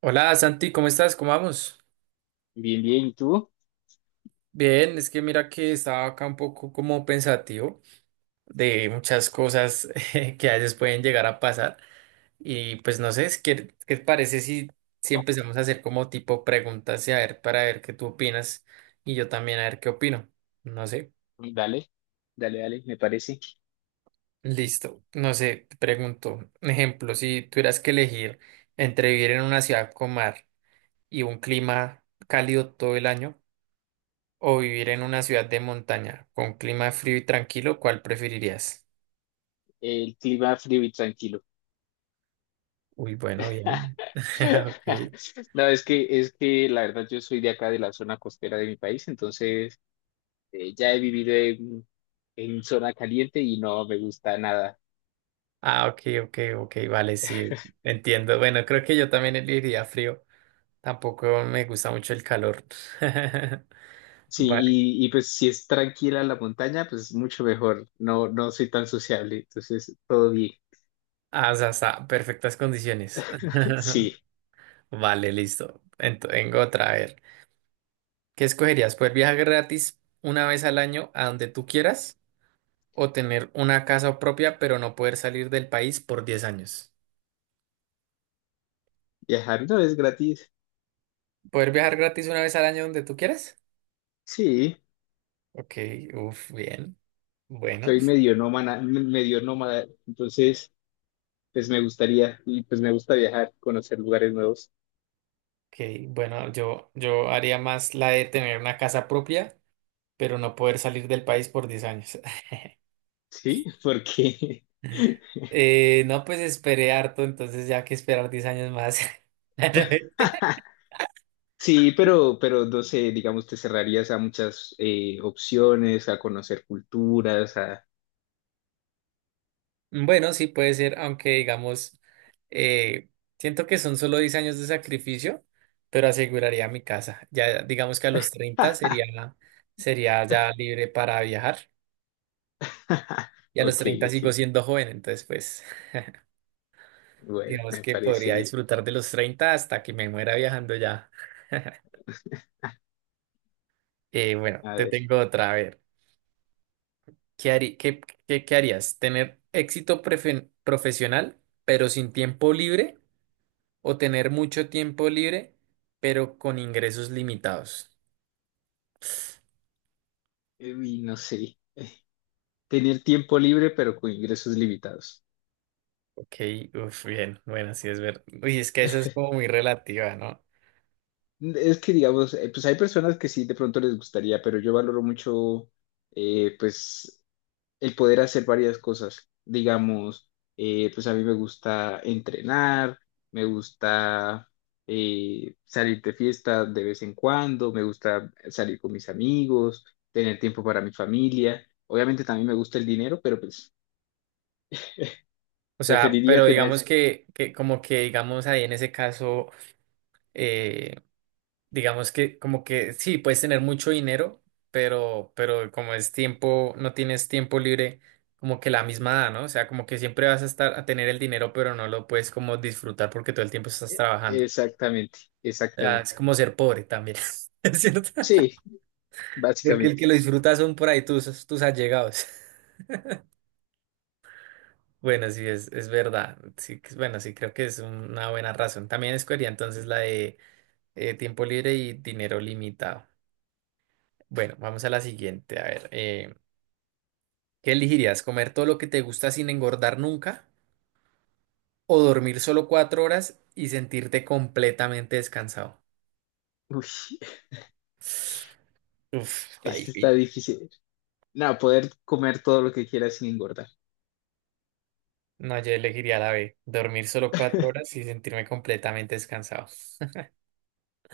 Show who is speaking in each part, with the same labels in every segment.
Speaker 1: Hola Santi, ¿cómo estás? ¿Cómo vamos?
Speaker 2: Bien, bien, ¿y tú?
Speaker 1: Bien, es que mira que estaba acá un poco como pensativo de muchas cosas que a veces pueden llegar a pasar y pues no sé, ¿qué, te parece si empezamos a hacer como tipo preguntas y a ver para ver qué tú opinas y yo también a ver qué opino? No sé,
Speaker 2: Dale, dale, dale, me parece.
Speaker 1: listo, no sé, te pregunto, un ejemplo, si tuvieras que elegir entre vivir en una ciudad con mar y un clima cálido todo el año, o vivir en una ciudad de montaña con clima frío y tranquilo, ¿cuál preferirías?
Speaker 2: El clima frío y tranquilo.
Speaker 1: Uy, bueno, bien. Ok.
Speaker 2: No, es que la verdad yo soy de acá, de la zona costera de mi país, entonces ya he vivido en zona caliente y no me gusta nada.
Speaker 1: Ah, ok, ok, ok, vale, sí, entiendo. Bueno, creo que yo también elegiría frío. Tampoco me gusta mucho el calor.
Speaker 2: Sí,
Speaker 1: Vale.
Speaker 2: y pues si es tranquila la montaña, pues mucho mejor. No, no soy tan sociable, entonces todo bien.
Speaker 1: Ah, o sea, está, perfectas condiciones.
Speaker 2: Sí,
Speaker 1: Vale, listo. Tengo otra, a ver. ¿Qué escogerías? ¿Poder viajar gratis una vez al año a donde tú quieras o tener una casa propia pero no poder salir del país por 10 años?
Speaker 2: viajar no es gratis.
Speaker 1: ¿Poder viajar gratis una vez al año donde tú quieras?
Speaker 2: Sí,
Speaker 1: Ok, uff, bien. Bueno,
Speaker 2: soy medio nómada, entonces... Pues me gustaría, y pues me gusta viajar, conocer lugares nuevos.
Speaker 1: ok, bueno, yo haría más la de tener una casa propia, pero no poder salir del país por 10 años.
Speaker 2: Sí, porque
Speaker 1: No, pues esperé harto, entonces ya que esperar 10 años más.
Speaker 2: sí, pero no sé, digamos, te cerrarías a muchas opciones, a conocer culturas, a...
Speaker 1: Bueno, sí puede ser, aunque digamos, eh, siento que son solo 10 años de sacrificio, pero aseguraría mi casa. Ya digamos que a los 30 sería, sería ya libre para viajar. Y a los
Speaker 2: Ok,
Speaker 1: 30
Speaker 2: ok,
Speaker 1: sigo siendo joven, entonces pues
Speaker 2: bueno,
Speaker 1: digamos
Speaker 2: me
Speaker 1: que
Speaker 2: parece
Speaker 1: podría
Speaker 2: bien.
Speaker 1: disfrutar de los 30 hasta que me muera viajando ya. Bueno,
Speaker 2: A
Speaker 1: te
Speaker 2: ver,
Speaker 1: tengo otra, a ver, ¿qué harí- qué, qué harías? ¿Tener éxito profesional pero sin tiempo libre o tener mucho tiempo libre pero con ingresos limitados?
Speaker 2: uy, no sé, tener tiempo libre pero con ingresos limitados.
Speaker 1: Ok, uf, bien, bueno, sí es verdad. Uy, es que esa es como muy relativa, ¿no?
Speaker 2: Es que, digamos, pues hay personas que sí, de pronto les gustaría, pero yo valoro mucho, pues, el poder hacer varias cosas. Digamos, pues a mí me gusta entrenar, me gusta salir de fiesta de vez en cuando, me gusta salir con mis amigos, tener tiempo para mi familia. Obviamente también me gusta el dinero, pero pues
Speaker 1: O sea,
Speaker 2: preferiría
Speaker 1: pero
Speaker 2: tener...
Speaker 1: digamos que, como que digamos ahí en ese caso eh, digamos que como que sí, puedes tener mucho dinero, pero como es tiempo, no tienes tiempo libre como que la misma edad, ¿no? O sea, como que siempre vas a estar a tener el dinero, pero no lo puedes como disfrutar porque todo el tiempo estás trabajando.
Speaker 2: Exactamente,
Speaker 1: O sea, es
Speaker 2: exactamente.
Speaker 1: como ser pobre también, ¿es cierto?
Speaker 2: Sí,
Speaker 1: Porque el
Speaker 2: básicamente.
Speaker 1: que lo disfruta son por ahí tus allegados. Bueno, sí, es verdad. Sí, bueno, sí, creo que es una buena razón. También escogería entonces la de tiempo libre y dinero limitado. Bueno, vamos a la siguiente. A ver. ¿Qué elegirías? ¿Comer todo lo que te gusta sin engordar nunca? ¿O dormir solo 4 horas y sentirte completamente descansado?
Speaker 2: Uy,
Speaker 1: Uf, está
Speaker 2: este está
Speaker 1: difícil.
Speaker 2: difícil. No, poder comer todo lo que quiera sin engordar.
Speaker 1: No, yo elegiría la B. Dormir solo cuatro horas y sentirme completamente descansado.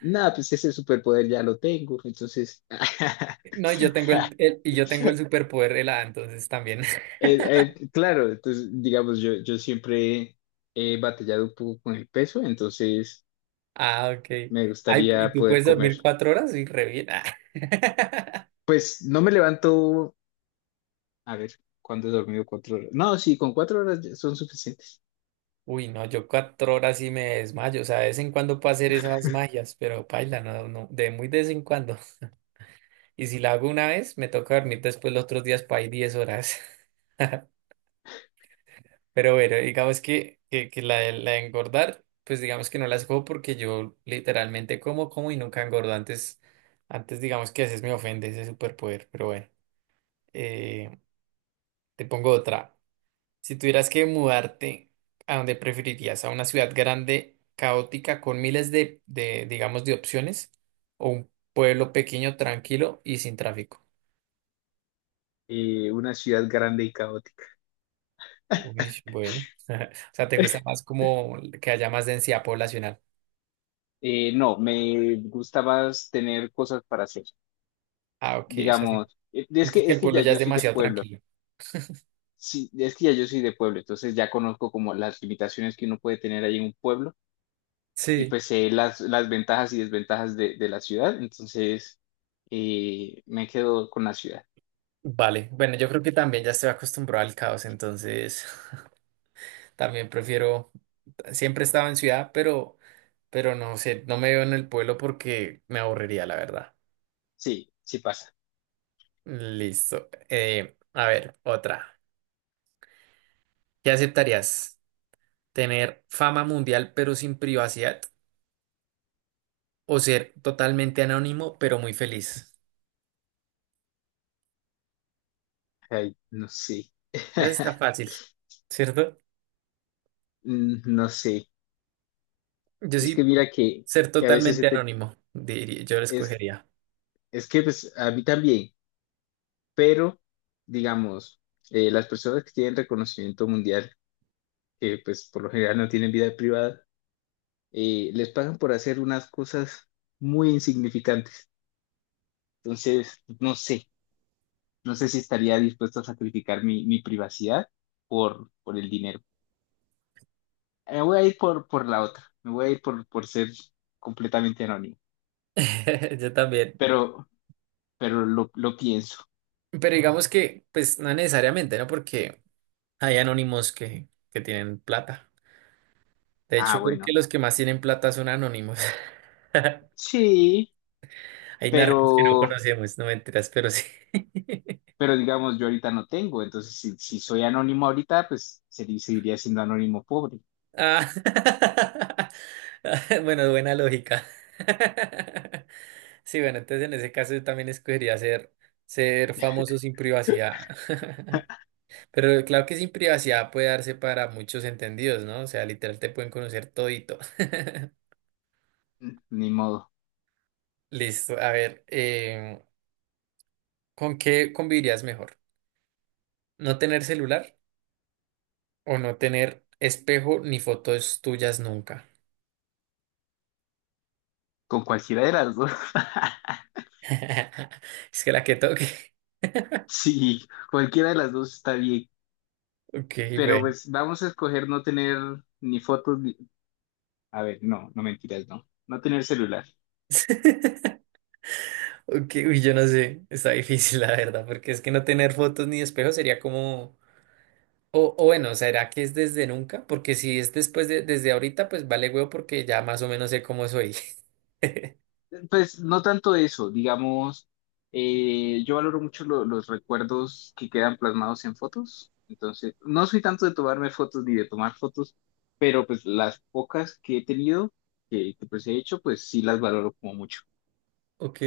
Speaker 2: No, pues ese superpoder ya lo tengo, entonces
Speaker 1: No, y yo tengo el superpoder de la A, entonces también.
Speaker 2: Eh, claro, entonces, digamos, yo siempre he batallado un poco con el peso, entonces
Speaker 1: Ah, ok.
Speaker 2: me
Speaker 1: Ay, ¿y
Speaker 2: gustaría
Speaker 1: tú
Speaker 2: poder
Speaker 1: puedes
Speaker 2: comer.
Speaker 1: dormir 4 horas? Y re bien. Ah.
Speaker 2: Pues no me levanto, a ver, ¿cuándo he dormido? 4 horas. No, sí, con 4 horas ya son suficientes.
Speaker 1: Uy, no, yo 4 horas y me desmayo. O sea, de vez en cuando puedo hacer esas magias, pero paila, no, no, de muy de vez en cuando. Y si la hago una vez, me toca dormir después los otros días para ir 10 horas. Pero bueno, digamos que la, la de engordar, pues digamos que no las cojo porque yo literalmente como y nunca engordo. Antes digamos que a veces me ofende ese superpoder, pero bueno. Eh, Te pongo otra. Si tuvieras que mudarte, ¿a dónde preferirías? ¿A una ciudad grande, caótica, con miles de digamos, de opciones? ¿O un pueblo pequeño, tranquilo y sin tráfico?
Speaker 2: Una ciudad grande y caótica.
Speaker 1: Uy, bueno. O sea, ¿te gusta más como que haya más densidad poblacional?
Speaker 2: No, me gusta más tener cosas para hacer.
Speaker 1: Ah, ok, es así.
Speaker 2: Digamos, es
Speaker 1: Entonces
Speaker 2: que,
Speaker 1: que
Speaker 2: es
Speaker 1: el
Speaker 2: que
Speaker 1: pueblo
Speaker 2: ya
Speaker 1: ya
Speaker 2: yo
Speaker 1: es
Speaker 2: soy de
Speaker 1: demasiado
Speaker 2: pueblo.
Speaker 1: tranquilo.
Speaker 2: Sí, es que ya yo soy de pueblo, entonces ya conozco como las limitaciones que uno puede tener ahí en un pueblo. Y
Speaker 1: Sí.
Speaker 2: pues sé las ventajas y desventajas de la ciudad, entonces me quedo con la ciudad.
Speaker 1: Vale, bueno, yo creo que también ya estoy acostumbrado al caos, entonces también prefiero, siempre he estado en ciudad, pero no sé, no me veo en el pueblo porque me aburriría, la verdad.
Speaker 2: Sí, sí pasa.
Speaker 1: Listo. A ver, otra. ¿Qué aceptarías? ¿Tener fama mundial pero sin privacidad? ¿O ser totalmente anónimo pero muy feliz?
Speaker 2: Ay, no sé.
Speaker 1: Esa sí está fácil, ¿cierto?
Speaker 2: No sé.
Speaker 1: Yo
Speaker 2: Es que
Speaker 1: sí,
Speaker 2: mira
Speaker 1: ser
Speaker 2: que a veces se
Speaker 1: totalmente
Speaker 2: te-
Speaker 1: anónimo, diría, yo lo
Speaker 2: es,
Speaker 1: escogería.
Speaker 2: es que pues a mí también, pero digamos, las personas que tienen reconocimiento mundial, que pues por lo general no tienen vida privada, les pagan por hacer unas cosas muy insignificantes. Entonces, no sé. No sé si estaría dispuesto a sacrificar mi privacidad por el dinero. Me voy a ir por la otra. Me voy a ir por ser completamente anónimo.
Speaker 1: Yo también.
Speaker 2: Pero, pero lo pienso.
Speaker 1: Pero digamos que, pues, no necesariamente, ¿no? Porque hay anónimos que tienen plata. De
Speaker 2: Ah,
Speaker 1: hecho, creo que
Speaker 2: bueno.
Speaker 1: los que más tienen plata son anónimos.
Speaker 2: Sí,
Speaker 1: Hay narcos que no
Speaker 2: pero,
Speaker 1: conocemos, no mentiras, pero sí.
Speaker 2: pero digamos, yo ahorita no tengo. Entonces, si soy anónimo ahorita, pues sería, seguiría siendo anónimo pobre.
Speaker 1: Ah. Bueno, buena lógica. Sí, bueno, entonces en ese caso yo también escogería ser famoso sin privacidad. Pero claro que sin privacidad puede darse para muchos entendidos, ¿no? O sea, literal te pueden conocer todito.
Speaker 2: Ni modo.
Speaker 1: Listo, a ver, ¿con qué convivirías mejor? ¿No tener celular o no tener espejo ni fotos tuyas nunca?
Speaker 2: Con cualquiera de las dos.
Speaker 1: Es que la que toque.
Speaker 2: Sí, cualquiera de las dos está bien.
Speaker 1: Ok,
Speaker 2: Pero
Speaker 1: bueno.
Speaker 2: pues vamos a escoger no tener ni fotos, ni- A ver, no, no mentiras, no. No tener celular.
Speaker 1: Ok, uy, yo no sé, está difícil la verdad, porque es que no tener fotos ni espejo sería como o bueno, ¿será que es desde nunca? Porque si es después desde ahorita, pues vale huevo porque ya más o menos sé cómo soy.
Speaker 2: Pues no tanto eso, digamos, yo valoro mucho los recuerdos que quedan plasmados en fotos. Entonces, no soy tanto de tomarme fotos ni de tomar fotos, pero pues las pocas que he tenido, que, pues he hecho, pues sí las valoro como mucho.
Speaker 1: Ok.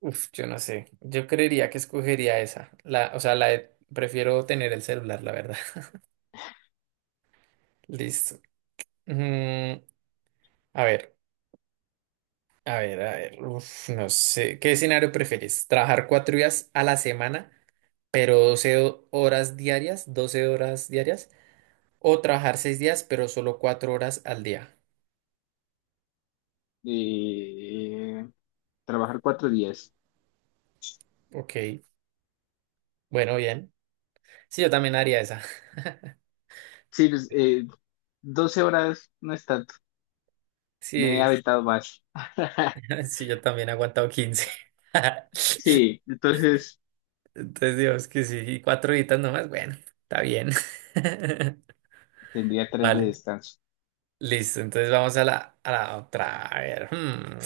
Speaker 1: Uf, yo no sé. Yo creería que escogería esa. O sea, prefiero tener el celular, la verdad. Listo. Mm. A ver, a ver, a ver. Uf, no sé. ¿Qué escenario prefieres? ¿Trabajar 4 días a la semana, pero 12 horas diarias? ¿O trabajar 6 días, pero solo 4 horas al día?
Speaker 2: Eh, Trabajar 4 días.
Speaker 1: Ok. Bueno, bien. Sí, yo también haría esa.
Speaker 2: Sí, pues, 12 horas no es tanto. Me he
Speaker 1: Sí,
Speaker 2: aventado más.
Speaker 1: sí, yo también he aguantado 15.
Speaker 2: Sí, entonces
Speaker 1: Entonces, Dios, que sí, y cuatro horitas nomás, bueno, está bien.
Speaker 2: tendría tres de
Speaker 1: Vale,
Speaker 2: descanso.
Speaker 1: listo, entonces vamos a la otra. A ver,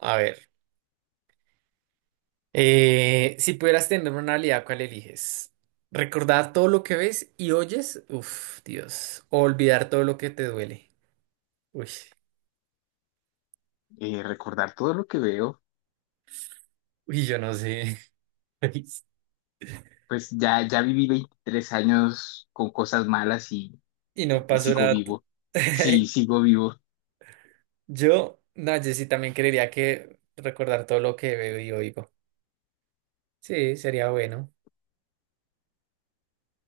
Speaker 1: a ver. Si pudieras tener una habilidad, ¿cuál eliges? ¿Recordar todo lo que ves y oyes? Uf, Dios. ¿O olvidar todo lo que te duele? Uy,
Speaker 2: Recordar todo lo que veo.
Speaker 1: uy, yo no sé.
Speaker 2: Pues ya, ya viví 23 años con cosas malas y,
Speaker 1: Y no
Speaker 2: y- y
Speaker 1: pasó
Speaker 2: sigo
Speaker 1: nada.
Speaker 2: vivo. Sí, sigo vivo.
Speaker 1: Yo, no, yo sí también creería que recordar todo lo que veo y oigo. Sí, sería bueno.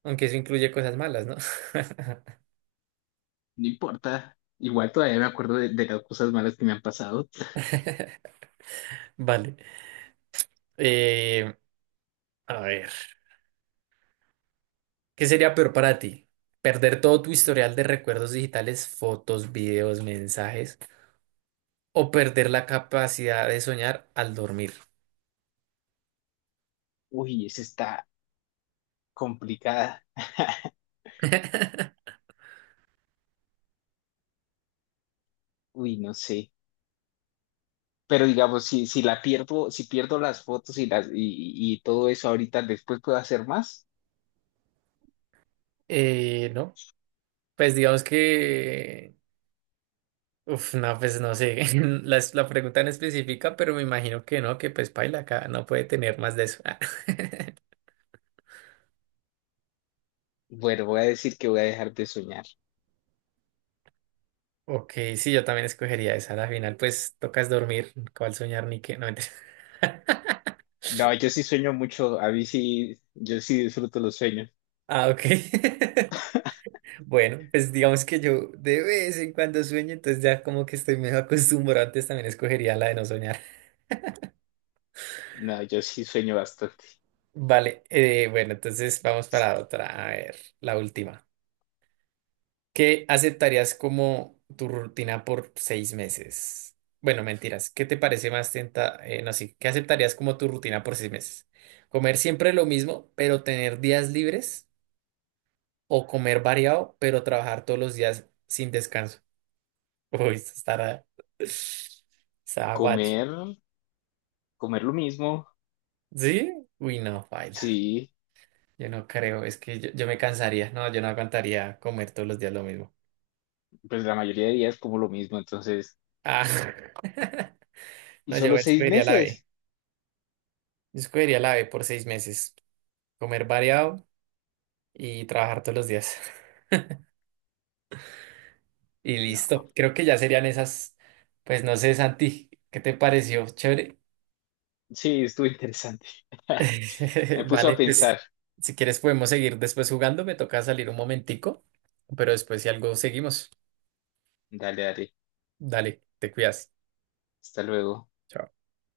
Speaker 1: Aunque eso incluye cosas malas, ¿no?
Speaker 2: No importa. Igual todavía me acuerdo de las cosas malas que me han pasado.
Speaker 1: Vale. Eh, a ver, ¿qué sería peor para ti? ¿Perder todo tu historial de recuerdos digitales, fotos, videos, mensajes? ¿O perder la capacidad de soñar al dormir?
Speaker 2: Uy, esa está complicada. Uy, no sé. Pero digamos, si la pierdo, si pierdo las fotos y las y todo eso ahorita, después puedo hacer más.
Speaker 1: No, pues digamos que, uf, no, pues no sé, la pregunta en específica, pero me imagino que no, que pues paila acá no puede tener más de eso.
Speaker 2: Bueno, voy a decir que voy a dejar de soñar.
Speaker 1: Ok, sí, yo también escogería esa. Al final, pues tocas dormir, cuál soñar ni qué. No, mentira.
Speaker 2: No, yo sí sueño mucho. A mí sí, yo sí disfruto los sueños.
Speaker 1: Ah, ok. Bueno, pues digamos que yo de vez en cuando sueño, entonces ya como que estoy medio acostumbrado. Antes también escogería la de no soñar.
Speaker 2: No, yo sí sueño bastante.
Speaker 1: Vale, bueno, entonces vamos para otra. A ver, la última. ¿Qué aceptarías como tu rutina por 6 meses? Bueno, mentiras. ¿Qué te parece más tenta? No, sí. ¿Qué aceptarías como tu rutina por seis meses? ¿Comer siempre lo mismo, pero tener días libres? O comer variado, pero trabajar todos los días sin descanso. Uy, eso estará. Está guacho.
Speaker 2: Comer, comer lo mismo,
Speaker 1: ¿Sí? Uy, no, baila.
Speaker 2: sí,
Speaker 1: Yo no creo, es que yo me cansaría. No, yo no aguantaría comer todos los días lo mismo.
Speaker 2: pues la mayoría de días como lo mismo, entonces,
Speaker 1: Ah.
Speaker 2: ¿y
Speaker 1: No, yo
Speaker 2: solo seis
Speaker 1: escogería la B.
Speaker 2: meses?
Speaker 1: Yo escogería la B por 6 meses. Comer variado y trabajar todos los días. Y
Speaker 2: No,
Speaker 1: listo. Creo que ya serían esas. Pues no sé, Santi, ¿qué te pareció? Chévere.
Speaker 2: sí, estuvo interesante. Me puso a
Speaker 1: Vale, pues
Speaker 2: pensar.
Speaker 1: si quieres podemos seguir después jugando. Me toca salir un momentico, pero después si algo seguimos.
Speaker 2: Dale, dale,
Speaker 1: Dale, te cuidas.
Speaker 2: hasta luego.
Speaker 1: Chao.